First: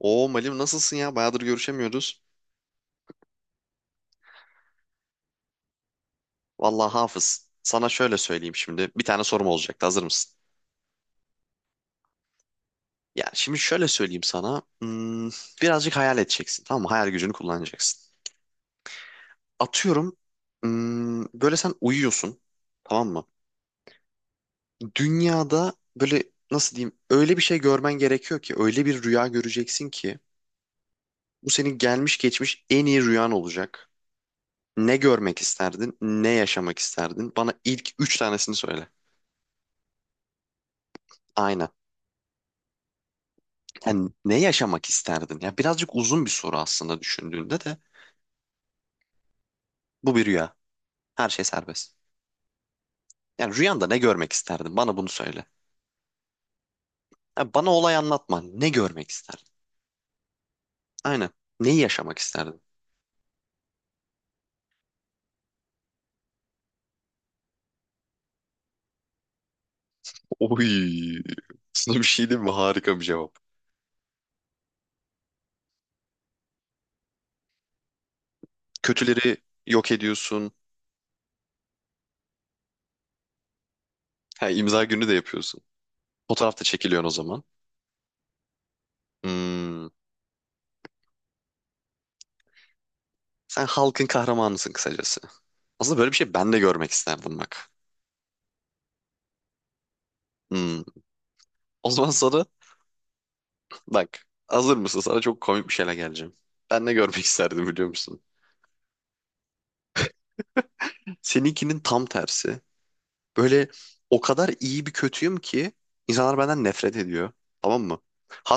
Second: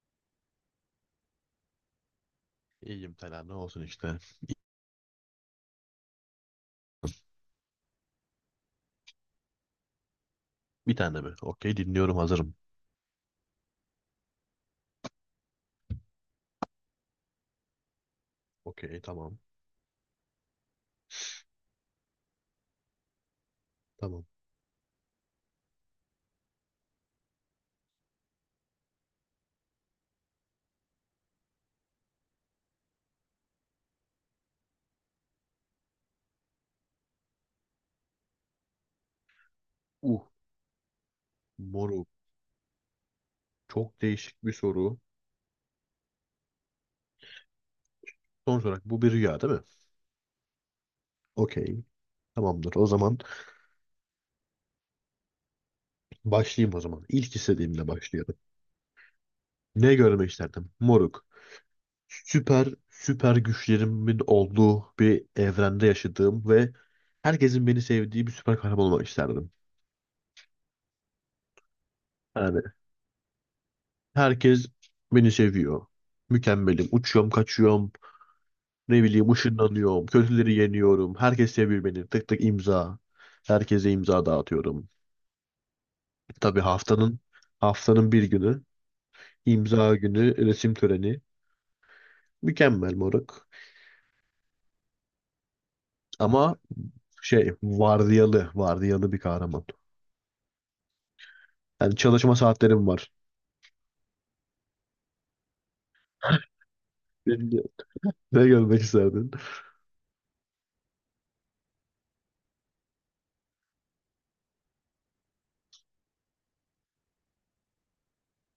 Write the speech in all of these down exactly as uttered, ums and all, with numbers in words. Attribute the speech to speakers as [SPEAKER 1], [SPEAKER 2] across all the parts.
[SPEAKER 1] Oo Malim nasılsın ya? Bayağıdır görüşemiyoruz.
[SPEAKER 2] İyiyim Tela ne olsun işte.
[SPEAKER 1] Vallahi Hafız, sana şöyle söyleyeyim şimdi. Bir tane sorum olacaktı. Hazır mısın?
[SPEAKER 2] Bir tane mi? Okey dinliyorum hazırım.
[SPEAKER 1] Ya şimdi şöyle söyleyeyim sana. Hmm, birazcık hayal edeceksin. Tamam mı? Hayal gücünü kullanacaksın.
[SPEAKER 2] Okey tamam.
[SPEAKER 1] Atıyorum. Hmm, böyle sen uyuyorsun. Tamam mı?
[SPEAKER 2] Tamam.
[SPEAKER 1] Dünyada böyle nasıl diyeyim? Öyle bir şey görmen gerekiyor ki. Öyle bir rüya göreceksin ki. Bu senin gelmiş geçmiş en iyi rüyan olacak. Ne görmek isterdin? Ne yaşamak isterdin? Bana ilk üç tanesini söyle.
[SPEAKER 2] Uh
[SPEAKER 1] Aynen.
[SPEAKER 2] moru Çok
[SPEAKER 1] Yani ne
[SPEAKER 2] değişik bir
[SPEAKER 1] yaşamak
[SPEAKER 2] soru.
[SPEAKER 1] isterdin? Ya birazcık uzun bir soru aslında düşündüğünde de
[SPEAKER 2] Sonuç olarak bu bir rüya değil mi?
[SPEAKER 1] bu bir rüya. Her şey
[SPEAKER 2] Okey.
[SPEAKER 1] serbest.
[SPEAKER 2] Tamamdır. O zaman
[SPEAKER 1] Yani rüyanda ne görmek isterdin? Bana bunu söyle.
[SPEAKER 2] başlayayım o zaman. İlk
[SPEAKER 1] Ya bana
[SPEAKER 2] istediğimle
[SPEAKER 1] olay
[SPEAKER 2] başlıyorum.
[SPEAKER 1] anlatma. Ne görmek isterdin?
[SPEAKER 2] Ne görmek isterdim? Moruk.
[SPEAKER 1] Aynen. Neyi yaşamak isterdin?
[SPEAKER 2] Süper süper güçlerimin olduğu bir evrende yaşadığım ve herkesin beni sevdiği bir süper kahraman olmak isterdim.
[SPEAKER 1] Oy. Sana bir şey diyeyim mi?
[SPEAKER 2] Yani
[SPEAKER 1] Harika bir cevap.
[SPEAKER 2] herkes beni seviyor. Mükemmelim. Uçuyorum, kaçıyorum. Ne bileyim
[SPEAKER 1] Kötüleri yok
[SPEAKER 2] ışınlanıyorum.
[SPEAKER 1] ediyorsun.
[SPEAKER 2] Kötüleri yeniyorum. Herkes seviyor beni. Tık tık imza. Herkese imza
[SPEAKER 1] Ha, imza
[SPEAKER 2] dağıtıyorum.
[SPEAKER 1] günü de yapıyorsun. Fotoğraf
[SPEAKER 2] Tabii
[SPEAKER 1] da çekiliyorsun o
[SPEAKER 2] haftanın
[SPEAKER 1] zaman.
[SPEAKER 2] haftanın bir günü
[SPEAKER 1] Hmm.
[SPEAKER 2] imza günü resim töreni. Mükemmel moruk.
[SPEAKER 1] Sen halkın kahramanısın kısacası. Aslında böyle bir şey ben
[SPEAKER 2] Ama
[SPEAKER 1] de görmek isterdim
[SPEAKER 2] şey
[SPEAKER 1] bak.
[SPEAKER 2] vardiyalı vardiyalı bir kahraman.
[SPEAKER 1] Hmm. O
[SPEAKER 2] Yani
[SPEAKER 1] zaman
[SPEAKER 2] çalışma
[SPEAKER 1] sana
[SPEAKER 2] saatlerim var.
[SPEAKER 1] bak, hazır mısın? Sana çok komik bir şeyle geleceğim. Ben ne görmek
[SPEAKER 2] Beni de-
[SPEAKER 1] isterdim biliyor musun?
[SPEAKER 2] Ne görmek isterdin?
[SPEAKER 1] Seninkinin tam tersi. Böyle o kadar iyi bir kötüyüm ki insanlar benden nefret ediyor. Tamam mı?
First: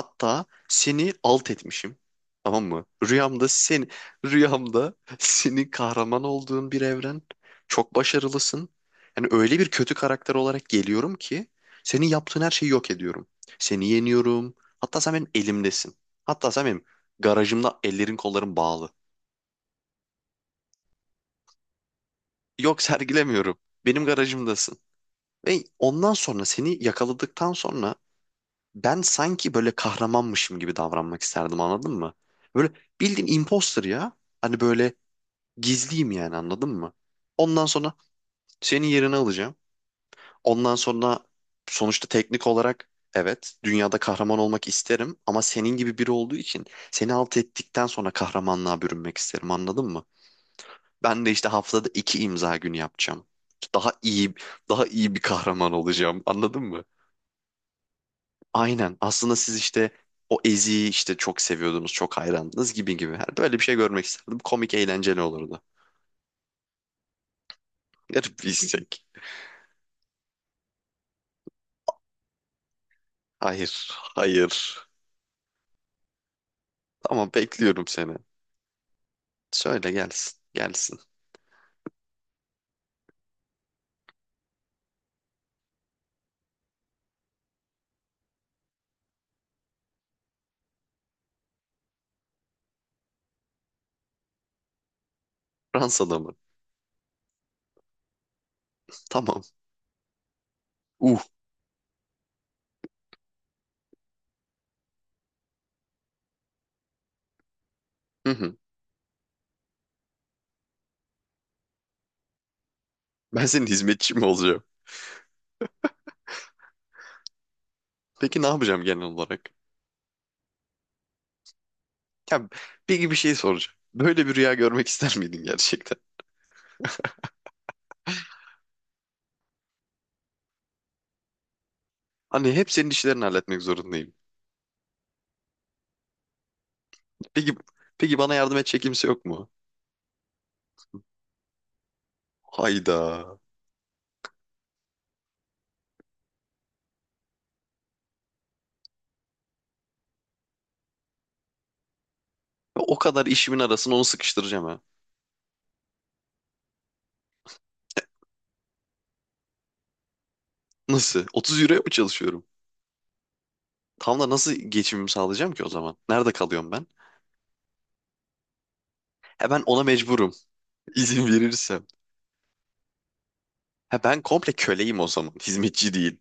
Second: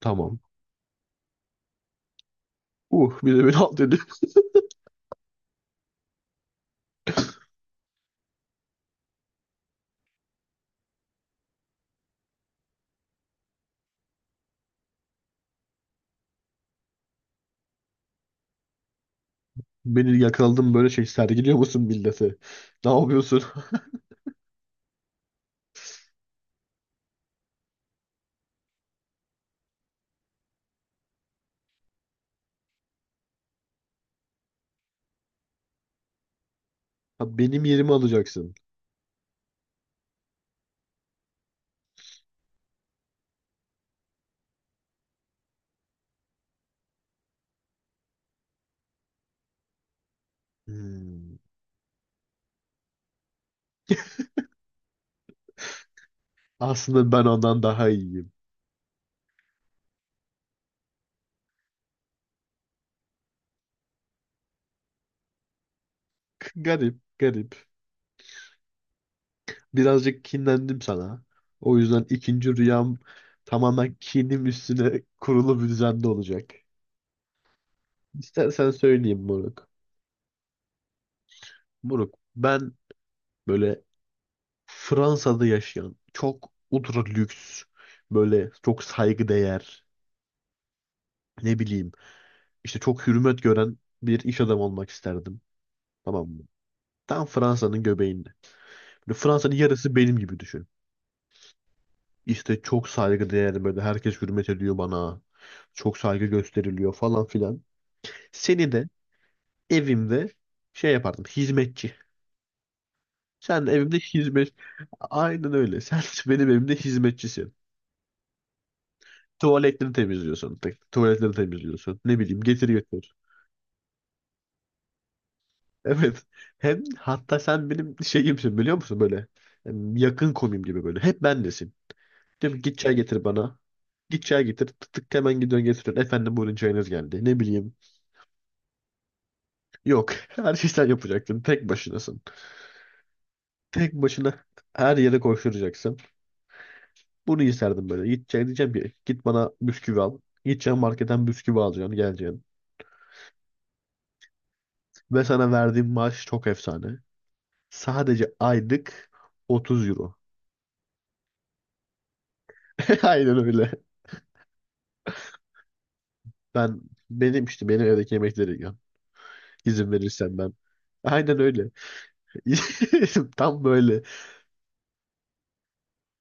[SPEAKER 2] Tamam.
[SPEAKER 1] seni alt etmişim. Tamam mı?
[SPEAKER 2] Uh bir de
[SPEAKER 1] Rüyamda
[SPEAKER 2] beni al
[SPEAKER 1] seni
[SPEAKER 2] dedi.
[SPEAKER 1] rüyamda senin kahraman olduğun bir evren. Çok başarılısın. Yani öyle bir kötü karakter olarak geliyorum ki senin yaptığın her şeyi yok ediyorum. Seni yeniyorum. Hatta sen benim elimdesin. Hatta sen benim garajımda ellerin kolların bağlı.
[SPEAKER 2] Beni yakaladım böyle şey sergiliyor musun millete?
[SPEAKER 1] Yok
[SPEAKER 2] Ne yapıyorsun?
[SPEAKER 1] sergilemiyorum. Benim garajımdasın. Ve ondan sonra seni yakaladıktan sonra ben sanki böyle kahramanmışım gibi davranmak isterdim, anladın mı? Böyle bildiğin imposter ya. Hani böyle gizliyim yani, anladın mı?
[SPEAKER 2] Ha, benim
[SPEAKER 1] Ondan
[SPEAKER 2] yerimi
[SPEAKER 1] sonra
[SPEAKER 2] alacaksın.
[SPEAKER 1] senin yerini alacağım. Ondan sonra sonuçta teknik olarak evet dünyada kahraman olmak isterim ama senin gibi biri olduğu için seni alt ettikten sonra kahramanlığa bürünmek isterim, anladın mı? Ben de
[SPEAKER 2] Hmm.
[SPEAKER 1] işte haftada iki imza günü yapacağım. Daha iyi Daha iyi bir kahraman olacağım, anladın mı?
[SPEAKER 2] Aslında ben ondan daha iyiyim.
[SPEAKER 1] Aynen. Aslında siz işte o Ezi'yi işte çok seviyordunuz, çok hayrandınız gibi gibi. Yani böyle bir şey görmek isterdim. Komik, eğlenceli olurdu.
[SPEAKER 2] Garip, garip.
[SPEAKER 1] Garip bir istek.
[SPEAKER 2] Birazcık kinlendim sana. O yüzden ikinci rüyam
[SPEAKER 1] Hayır,
[SPEAKER 2] tamamen kinim
[SPEAKER 1] hayır.
[SPEAKER 2] üstüne kurulu bir düzende olacak.
[SPEAKER 1] Tamam, bekliyorum seni.
[SPEAKER 2] İstersen söyleyeyim Moruk.
[SPEAKER 1] Söyle gelsin, gelsin.
[SPEAKER 2] Moruk, ben böyle Fransa'da yaşayan çok ultra lüks, böyle çok saygıdeğer, ne bileyim, işte çok hürmet gören bir iş adamı olmak isterdim.
[SPEAKER 1] Fransa'da
[SPEAKER 2] Tamam
[SPEAKER 1] mı?
[SPEAKER 2] mı? Tam Fransa'nın göbeğinde. Böyle
[SPEAKER 1] Tamam.
[SPEAKER 2] Fransa'nın yarısı benim gibi düşün.
[SPEAKER 1] Uh.
[SPEAKER 2] İşte çok saygıdeğer böyle herkes hürmet ediyor bana. Çok saygı gösteriliyor falan filan.
[SPEAKER 1] Hı hı.
[SPEAKER 2] Seni de evimde şey yapardım hizmetçi.
[SPEAKER 1] Ben senin
[SPEAKER 2] Sen de evimde
[SPEAKER 1] hizmetçim
[SPEAKER 2] hizmet.
[SPEAKER 1] olacağım.
[SPEAKER 2] Aynen öyle. Sen benim evimde hizmetçisin.
[SPEAKER 1] Peki ne yapacağım genel olarak?
[SPEAKER 2] Tuvaletleri temizliyorsun. Tek- Tuvaletleri temizliyorsun. Ne bileyim
[SPEAKER 1] Ya
[SPEAKER 2] getir
[SPEAKER 1] peki
[SPEAKER 2] götür.
[SPEAKER 1] bir şey soracağım. Böyle bir rüya görmek ister miydin gerçekten?
[SPEAKER 2] Evet. Hem hatta sen benim şeyimsin biliyor musun böyle. Em, Yakın komim gibi böyle. Hep bendesin.
[SPEAKER 1] Hani
[SPEAKER 2] Diyorum ki,
[SPEAKER 1] hep
[SPEAKER 2] git
[SPEAKER 1] senin
[SPEAKER 2] çay getir
[SPEAKER 1] işlerini
[SPEAKER 2] bana.
[SPEAKER 1] halletmek zorundayım.
[SPEAKER 2] Git çay getir. Tık tık hemen gidiyorsun getiriyorsun. Efendim buyurun çayınız geldi. Ne
[SPEAKER 1] Peki,
[SPEAKER 2] bileyim.
[SPEAKER 1] peki bana yardım edecek kimse yok mu?
[SPEAKER 2] Yok. Her şeyi sen yapacaktın. Tek başınasın.
[SPEAKER 1] Hayda.
[SPEAKER 2] Tek başına her yere koşturacaksın. Bunu isterdim böyle. Gideceğim diyeceğim ki git bana bisküvi al. Gideceğim marketten bisküvi alacaksın. Geleceksin.
[SPEAKER 1] O kadar işimin arasına onu sıkıştıracağım ha.
[SPEAKER 2] Ve sana verdiğim maaş çok efsane. Sadece aylık otuz euro.
[SPEAKER 1] Nasıl? otuz euroya mı çalışıyorum?
[SPEAKER 2] Aynen öyle.
[SPEAKER 1] Tam da nasıl geçimimi sağlayacağım ki o zaman? Nerede kalıyorum
[SPEAKER 2] Ben
[SPEAKER 1] ben?
[SPEAKER 2] Benim işte benim evdeki yemekleri yiyorum.
[SPEAKER 1] Ha ben ona
[SPEAKER 2] İzin
[SPEAKER 1] mecburum.
[SPEAKER 2] verirsen ben.
[SPEAKER 1] İzin
[SPEAKER 2] Aynen öyle.
[SPEAKER 1] verirsem.
[SPEAKER 2] Tam
[SPEAKER 1] Ha
[SPEAKER 2] böyle.
[SPEAKER 1] ben komple köleyim o zaman. Hizmetçi değil.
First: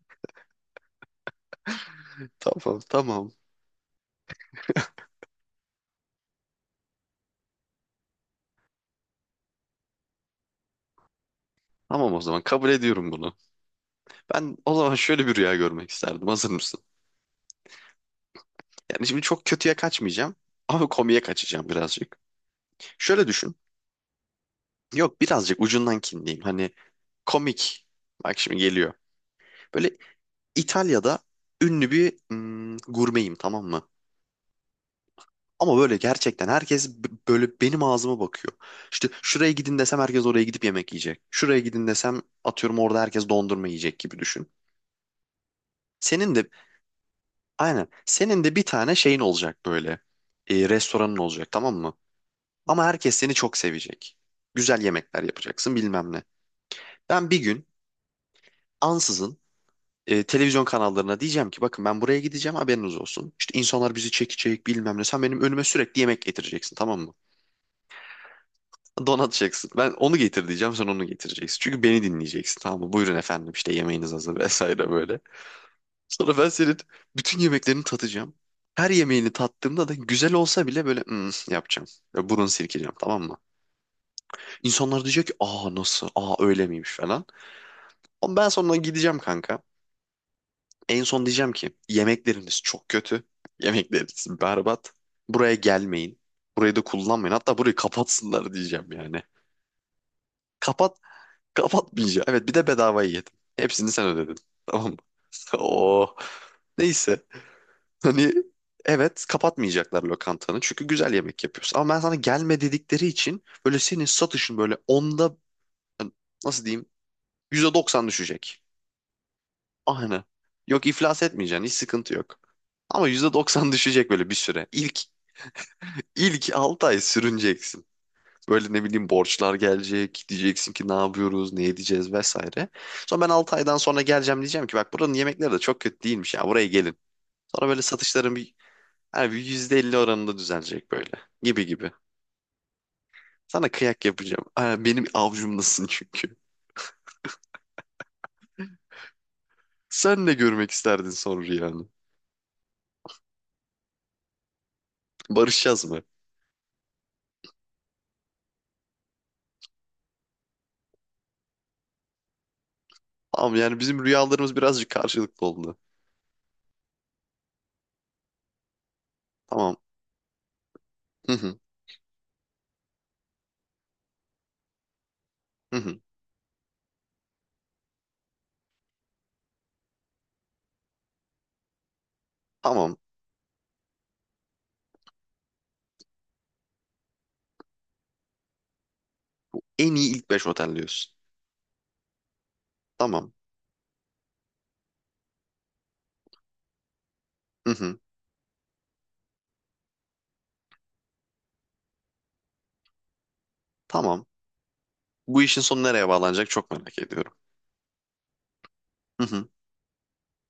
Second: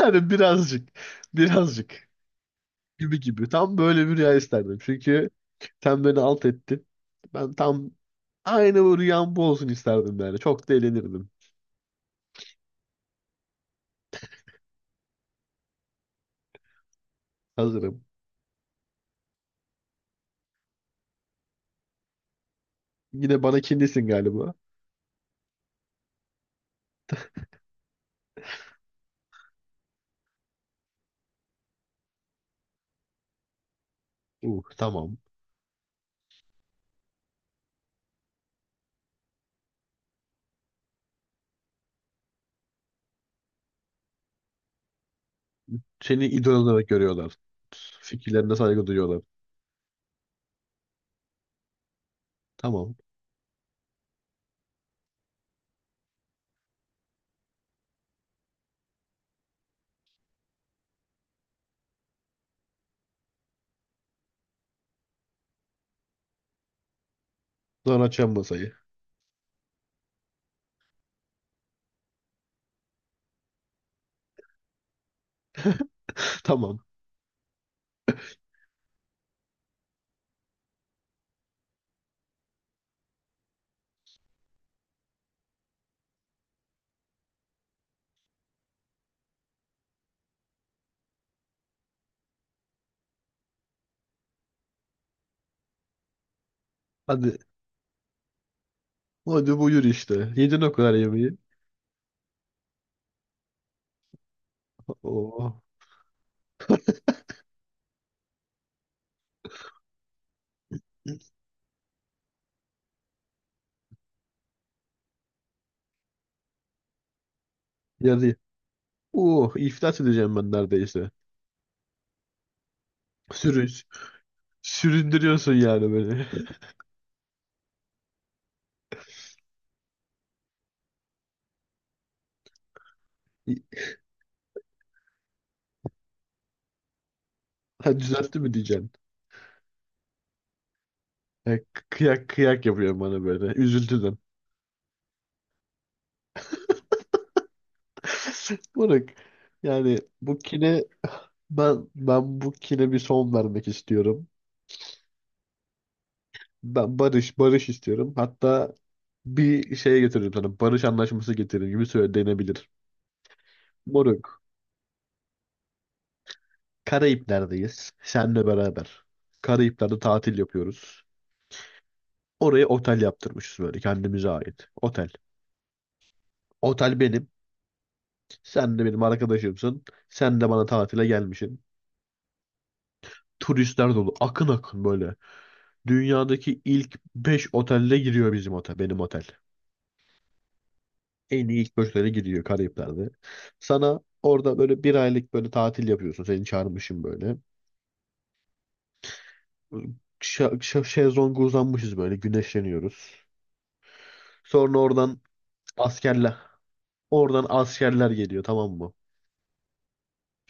[SPEAKER 2] Yani birazcık. Birazcık.
[SPEAKER 1] Tamam
[SPEAKER 2] Gibi
[SPEAKER 1] tamam.
[SPEAKER 2] gibi. Tam böyle bir rüya isterdim. Çünkü sen beni alt ettin. Ben tam aynı bu rüyam bu olsun isterdim yani. Çok da eğlenirdim.
[SPEAKER 1] Tamam o zaman kabul ediyorum bunu. Ben o zaman şöyle bir rüya görmek isterdim. Hazır mısın?
[SPEAKER 2] Hazırım.
[SPEAKER 1] Yani şimdi çok kötüye kaçmayacağım. Ama komiye kaçacağım birazcık. Şöyle
[SPEAKER 2] Yine
[SPEAKER 1] düşün.
[SPEAKER 2] bana kinlisin galiba.
[SPEAKER 1] Yok birazcık ucundan kinliyim. Hani komik. Bak şimdi geliyor. Böyle İtalya'da ünlü bir hmm, gurmeyim, tamam mı?
[SPEAKER 2] Uh, tamam.
[SPEAKER 1] Ama böyle gerçekten herkes b- böyle benim ağzıma bakıyor. İşte şuraya gidin desem herkes oraya gidip yemek yiyecek. Şuraya gidin desem atıyorum orada herkes dondurma yiyecek gibi düşün.
[SPEAKER 2] Seni
[SPEAKER 1] Senin de
[SPEAKER 2] idol olarak görüyorlar.
[SPEAKER 1] aynen senin de
[SPEAKER 2] Fikirlerine
[SPEAKER 1] bir
[SPEAKER 2] saygı
[SPEAKER 1] tane şeyin
[SPEAKER 2] duyuyorlar.
[SPEAKER 1] olacak böyle. E, restoranın olacak, tamam mı? Ama
[SPEAKER 2] Tamam.
[SPEAKER 1] herkes seni çok sevecek. Güzel yemekler yapacaksın, bilmem ne. Ben bir gün ansızın e, televizyon kanallarına diyeceğim ki bakın ben buraya gideceğim haberiniz olsun. İşte insanlar bizi çekecek, bilmem ne. Sen benim önüme sürekli yemek getireceksin, tamam mı?
[SPEAKER 2] Sonra açacağım masayı.
[SPEAKER 1] Donat donatacaksın. Ben onu getir diyeceğim sen onu getireceksin. Çünkü beni dinleyeceksin, tamam mı? Buyurun efendim işte yemeğiniz hazır vesaire böyle. Sonra ben senin
[SPEAKER 2] Tamam.
[SPEAKER 1] bütün yemeklerini tatacağım. Her yemeğini tattığımda da güzel olsa bile böyle "Hmm," yapacağım. Böyle burun silkeceğim, tamam mı? İnsanlar diyecek ki aa nasıl, aa öyle miymiş falan. Ama ben sonra gideceğim kanka. En son diyeceğim ki yemekleriniz çok kötü. Yemekleriniz berbat. Buraya gelmeyin. Burayı da kullanmayın.
[SPEAKER 2] Hadi.
[SPEAKER 1] Hatta burayı kapatsınlar diyeceğim yani.
[SPEAKER 2] Hadi buyur işte. Yedin o kadar
[SPEAKER 1] Kapat.
[SPEAKER 2] yemeği.
[SPEAKER 1] Kapatmayacağım. Evet bir de bedavayı yedim. Hepsini sen ödedin. Tamam mı?
[SPEAKER 2] Oh.
[SPEAKER 1] Oo. Neyse. Hani evet kapatmayacaklar lokantanı. Çünkü güzel yemek yapıyorsun. Ama ben sana gelme dedikleri için böyle senin satışın böyle onda yani nasıl diyeyim yüzde doksan
[SPEAKER 2] Yarı.
[SPEAKER 1] düşecek.
[SPEAKER 2] Oh, iflas
[SPEAKER 1] Aynen.
[SPEAKER 2] edeceğim ben
[SPEAKER 1] Yok
[SPEAKER 2] neredeyse.
[SPEAKER 1] iflas etmeyeceksin. Hiç sıkıntı yok. Ama yüzde
[SPEAKER 2] Sürün,
[SPEAKER 1] doksan düşecek böyle bir süre. İlk
[SPEAKER 2] Süründürüyorsun yani beni.
[SPEAKER 1] ilk altı ay sürüneceksin. Böyle ne bileyim borçlar gelecek. Diyeceksin ki ne yapıyoruz, ne edeceğiz vesaire. Sonra ben altı aydan sonra geleceğim diyeceğim ki bak buranın yemekleri de çok kötü değilmiş ya, buraya gelin. Sonra böyle
[SPEAKER 2] Ha,
[SPEAKER 1] satışların
[SPEAKER 2] düzeltti mi
[SPEAKER 1] bir,
[SPEAKER 2] diyeceksin?
[SPEAKER 1] yani bir yüzde elli oranında düzelecek böyle
[SPEAKER 2] Ha,
[SPEAKER 1] gibi gibi.
[SPEAKER 2] kıyak kıyak yapıyor bana böyle.
[SPEAKER 1] Sana kıyak
[SPEAKER 2] Üzüldüm.
[SPEAKER 1] yapacağım. Ha, benim avcumdasın çünkü.
[SPEAKER 2] Moruk, yani
[SPEAKER 1] Sen de
[SPEAKER 2] bu
[SPEAKER 1] görmek
[SPEAKER 2] kine
[SPEAKER 1] isterdin son rüyanı.
[SPEAKER 2] ben ben bu kine bir son vermek istiyorum.
[SPEAKER 1] Barışacağız mı?
[SPEAKER 2] Ben barış barış istiyorum. Hatta bir şeye getiririm sana. Barış anlaşması getiririm gibi söyle denebilir.
[SPEAKER 1] Tamam yani bizim
[SPEAKER 2] Moruk
[SPEAKER 1] rüyalarımız birazcık karşılıklı oldu.
[SPEAKER 2] Karayipler'deyiz. Senle beraber.
[SPEAKER 1] Tamam.
[SPEAKER 2] Karayipler'de tatil yapıyoruz.
[SPEAKER 1] Hı hı.
[SPEAKER 2] Oraya otel yaptırmışız böyle kendimize ait. Otel.
[SPEAKER 1] Hı hı.
[SPEAKER 2] Otel benim. Sen de benim arkadaşımsın. Sen de bana tatile gelmişsin.
[SPEAKER 1] Tamam.
[SPEAKER 2] Turistler dolu. Akın akın böyle. Dünyadaki ilk beş otelde giriyor bizim otel, benim otel.
[SPEAKER 1] En iyi ilk beş otel diyorsun.
[SPEAKER 2] En iyi ilk beş otele giriyor Karayipler'de.
[SPEAKER 1] Tamam.
[SPEAKER 2] Sana orada böyle bir aylık böyle tatil yapıyorsun. Seni çağırmışım böyle.
[SPEAKER 1] Hı hı.
[SPEAKER 2] Ş- ş- şezlonga uzanmışız böyle güneşleniyoruz.
[SPEAKER 1] Tamam.
[SPEAKER 2] Sonra oradan
[SPEAKER 1] Bu işin sonu nereye
[SPEAKER 2] askerler,
[SPEAKER 1] bağlanacak çok merak ediyorum.
[SPEAKER 2] oradan askerler geliyor tamam mı?
[SPEAKER 1] Hı hı.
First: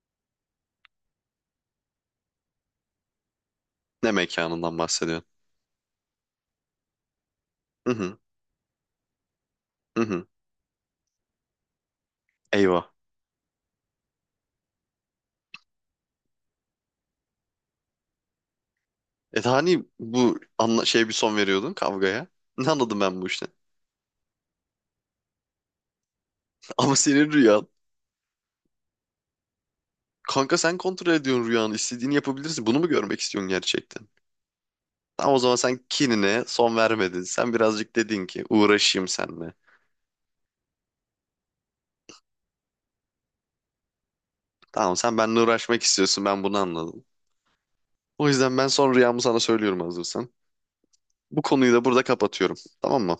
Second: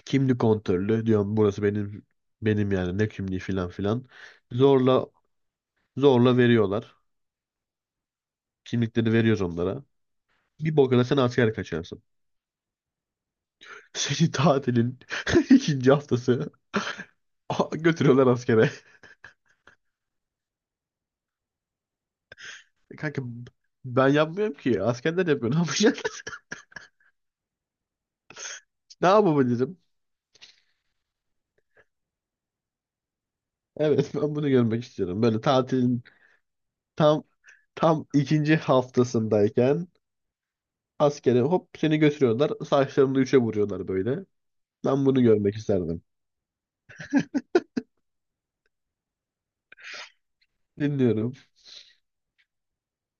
[SPEAKER 2] Kimlik kontrolü diyorum burası benim benim yani ne kimliği filan filan.
[SPEAKER 1] Ne mekanından
[SPEAKER 2] Zorla
[SPEAKER 1] bahsediyorsun?
[SPEAKER 2] zorla veriyorlar.
[SPEAKER 1] Hı hı.
[SPEAKER 2] Kimlikleri veriyoruz onlara.
[SPEAKER 1] Hı hı.
[SPEAKER 2] Bir bok sen asker kaçarsın.
[SPEAKER 1] Eyvah.
[SPEAKER 2] Seni tatilin ikinci haftası a- götürüyorlar askere.
[SPEAKER 1] E hani bu anla şey bir son veriyordun kavgaya. Ne
[SPEAKER 2] E,
[SPEAKER 1] anladım ben
[SPEAKER 2] Kanka
[SPEAKER 1] bu işten?
[SPEAKER 2] ben yapmıyorum ki. Askerler yapıyor. Ne yapacak?
[SPEAKER 1] Ama senin rüyan.
[SPEAKER 2] Ne yapabilirim?
[SPEAKER 1] Kanka sen kontrol ediyorsun rüyanı. İstediğini yapabilirsin. Bunu mu görmek istiyorsun gerçekten?
[SPEAKER 2] Evet ben bunu görmek istiyorum.
[SPEAKER 1] Tamam o
[SPEAKER 2] Böyle
[SPEAKER 1] zaman sen
[SPEAKER 2] tatilin
[SPEAKER 1] kinine son vermedin.
[SPEAKER 2] tam
[SPEAKER 1] Sen birazcık
[SPEAKER 2] tam
[SPEAKER 1] dedin ki
[SPEAKER 2] ikinci
[SPEAKER 1] uğraşayım seninle.
[SPEAKER 2] haftasındayken askere hop seni götürüyorlar. Saçlarını üçe vuruyorlar böyle.
[SPEAKER 1] Tamam
[SPEAKER 2] Ben
[SPEAKER 1] sen
[SPEAKER 2] bunu
[SPEAKER 1] benimle
[SPEAKER 2] görmek
[SPEAKER 1] uğraşmak
[SPEAKER 2] isterdim.
[SPEAKER 1] istiyorsun. Ben bunu anladım. O yüzden ben son rüyamı sana söylüyorum hazırsan.
[SPEAKER 2] Dinliyorum.
[SPEAKER 1] Bu konuyu da burada kapatıyorum. Tamam mı?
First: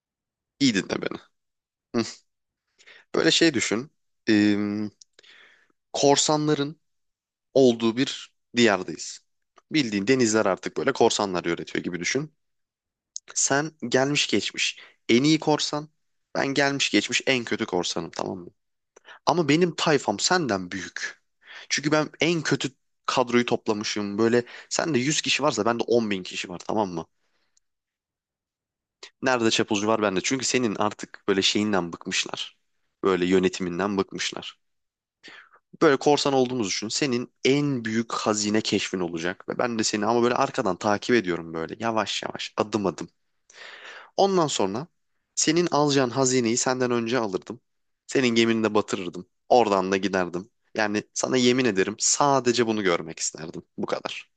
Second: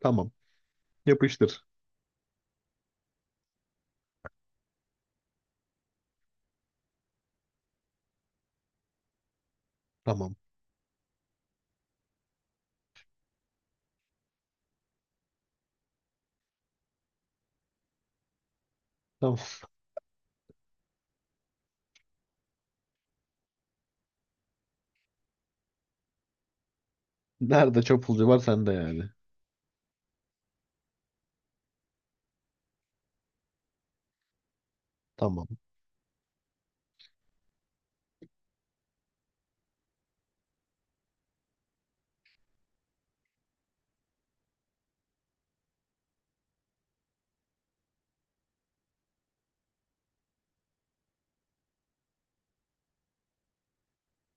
[SPEAKER 2] Tamam.
[SPEAKER 1] İyi dinle beni.
[SPEAKER 2] Yapıştır.
[SPEAKER 1] Hı. Böyle şey düşün. Ee, Korsanların olduğu bir diyardayız. Bildiğin
[SPEAKER 2] Tamam.
[SPEAKER 1] denizler artık böyle korsanlar yönetiyor gibi düşün. Sen gelmiş geçmiş en iyi korsan, ben gelmiş geçmiş en kötü korsanım, tamam mı?
[SPEAKER 2] Tamam.
[SPEAKER 1] Ama benim tayfam senden büyük. Çünkü ben en kötü kadroyu toplamışım. Böyle sende yüz kişi varsa bende on bin kişi var, tamam mı?
[SPEAKER 2] Nerede çapulcu var sende yani.
[SPEAKER 1] Nerede çapulcu var bende. Çünkü senin artık böyle şeyinden bıkmışlar. Böyle yönetiminden bıkmışlar.
[SPEAKER 2] Tamam.
[SPEAKER 1] Böyle korsan olduğumuzu düşün. Senin en büyük hazine keşfin olacak. Ve ben de seni ama böyle arkadan takip ediyorum böyle yavaş yavaş adım adım. Ondan sonra senin alacağın hazineyi senden önce alırdım. Senin gemini de batırırdım. Oradan da giderdim. Yani sana yemin ederim sadece bunu görmek isterdim. Bu kadar.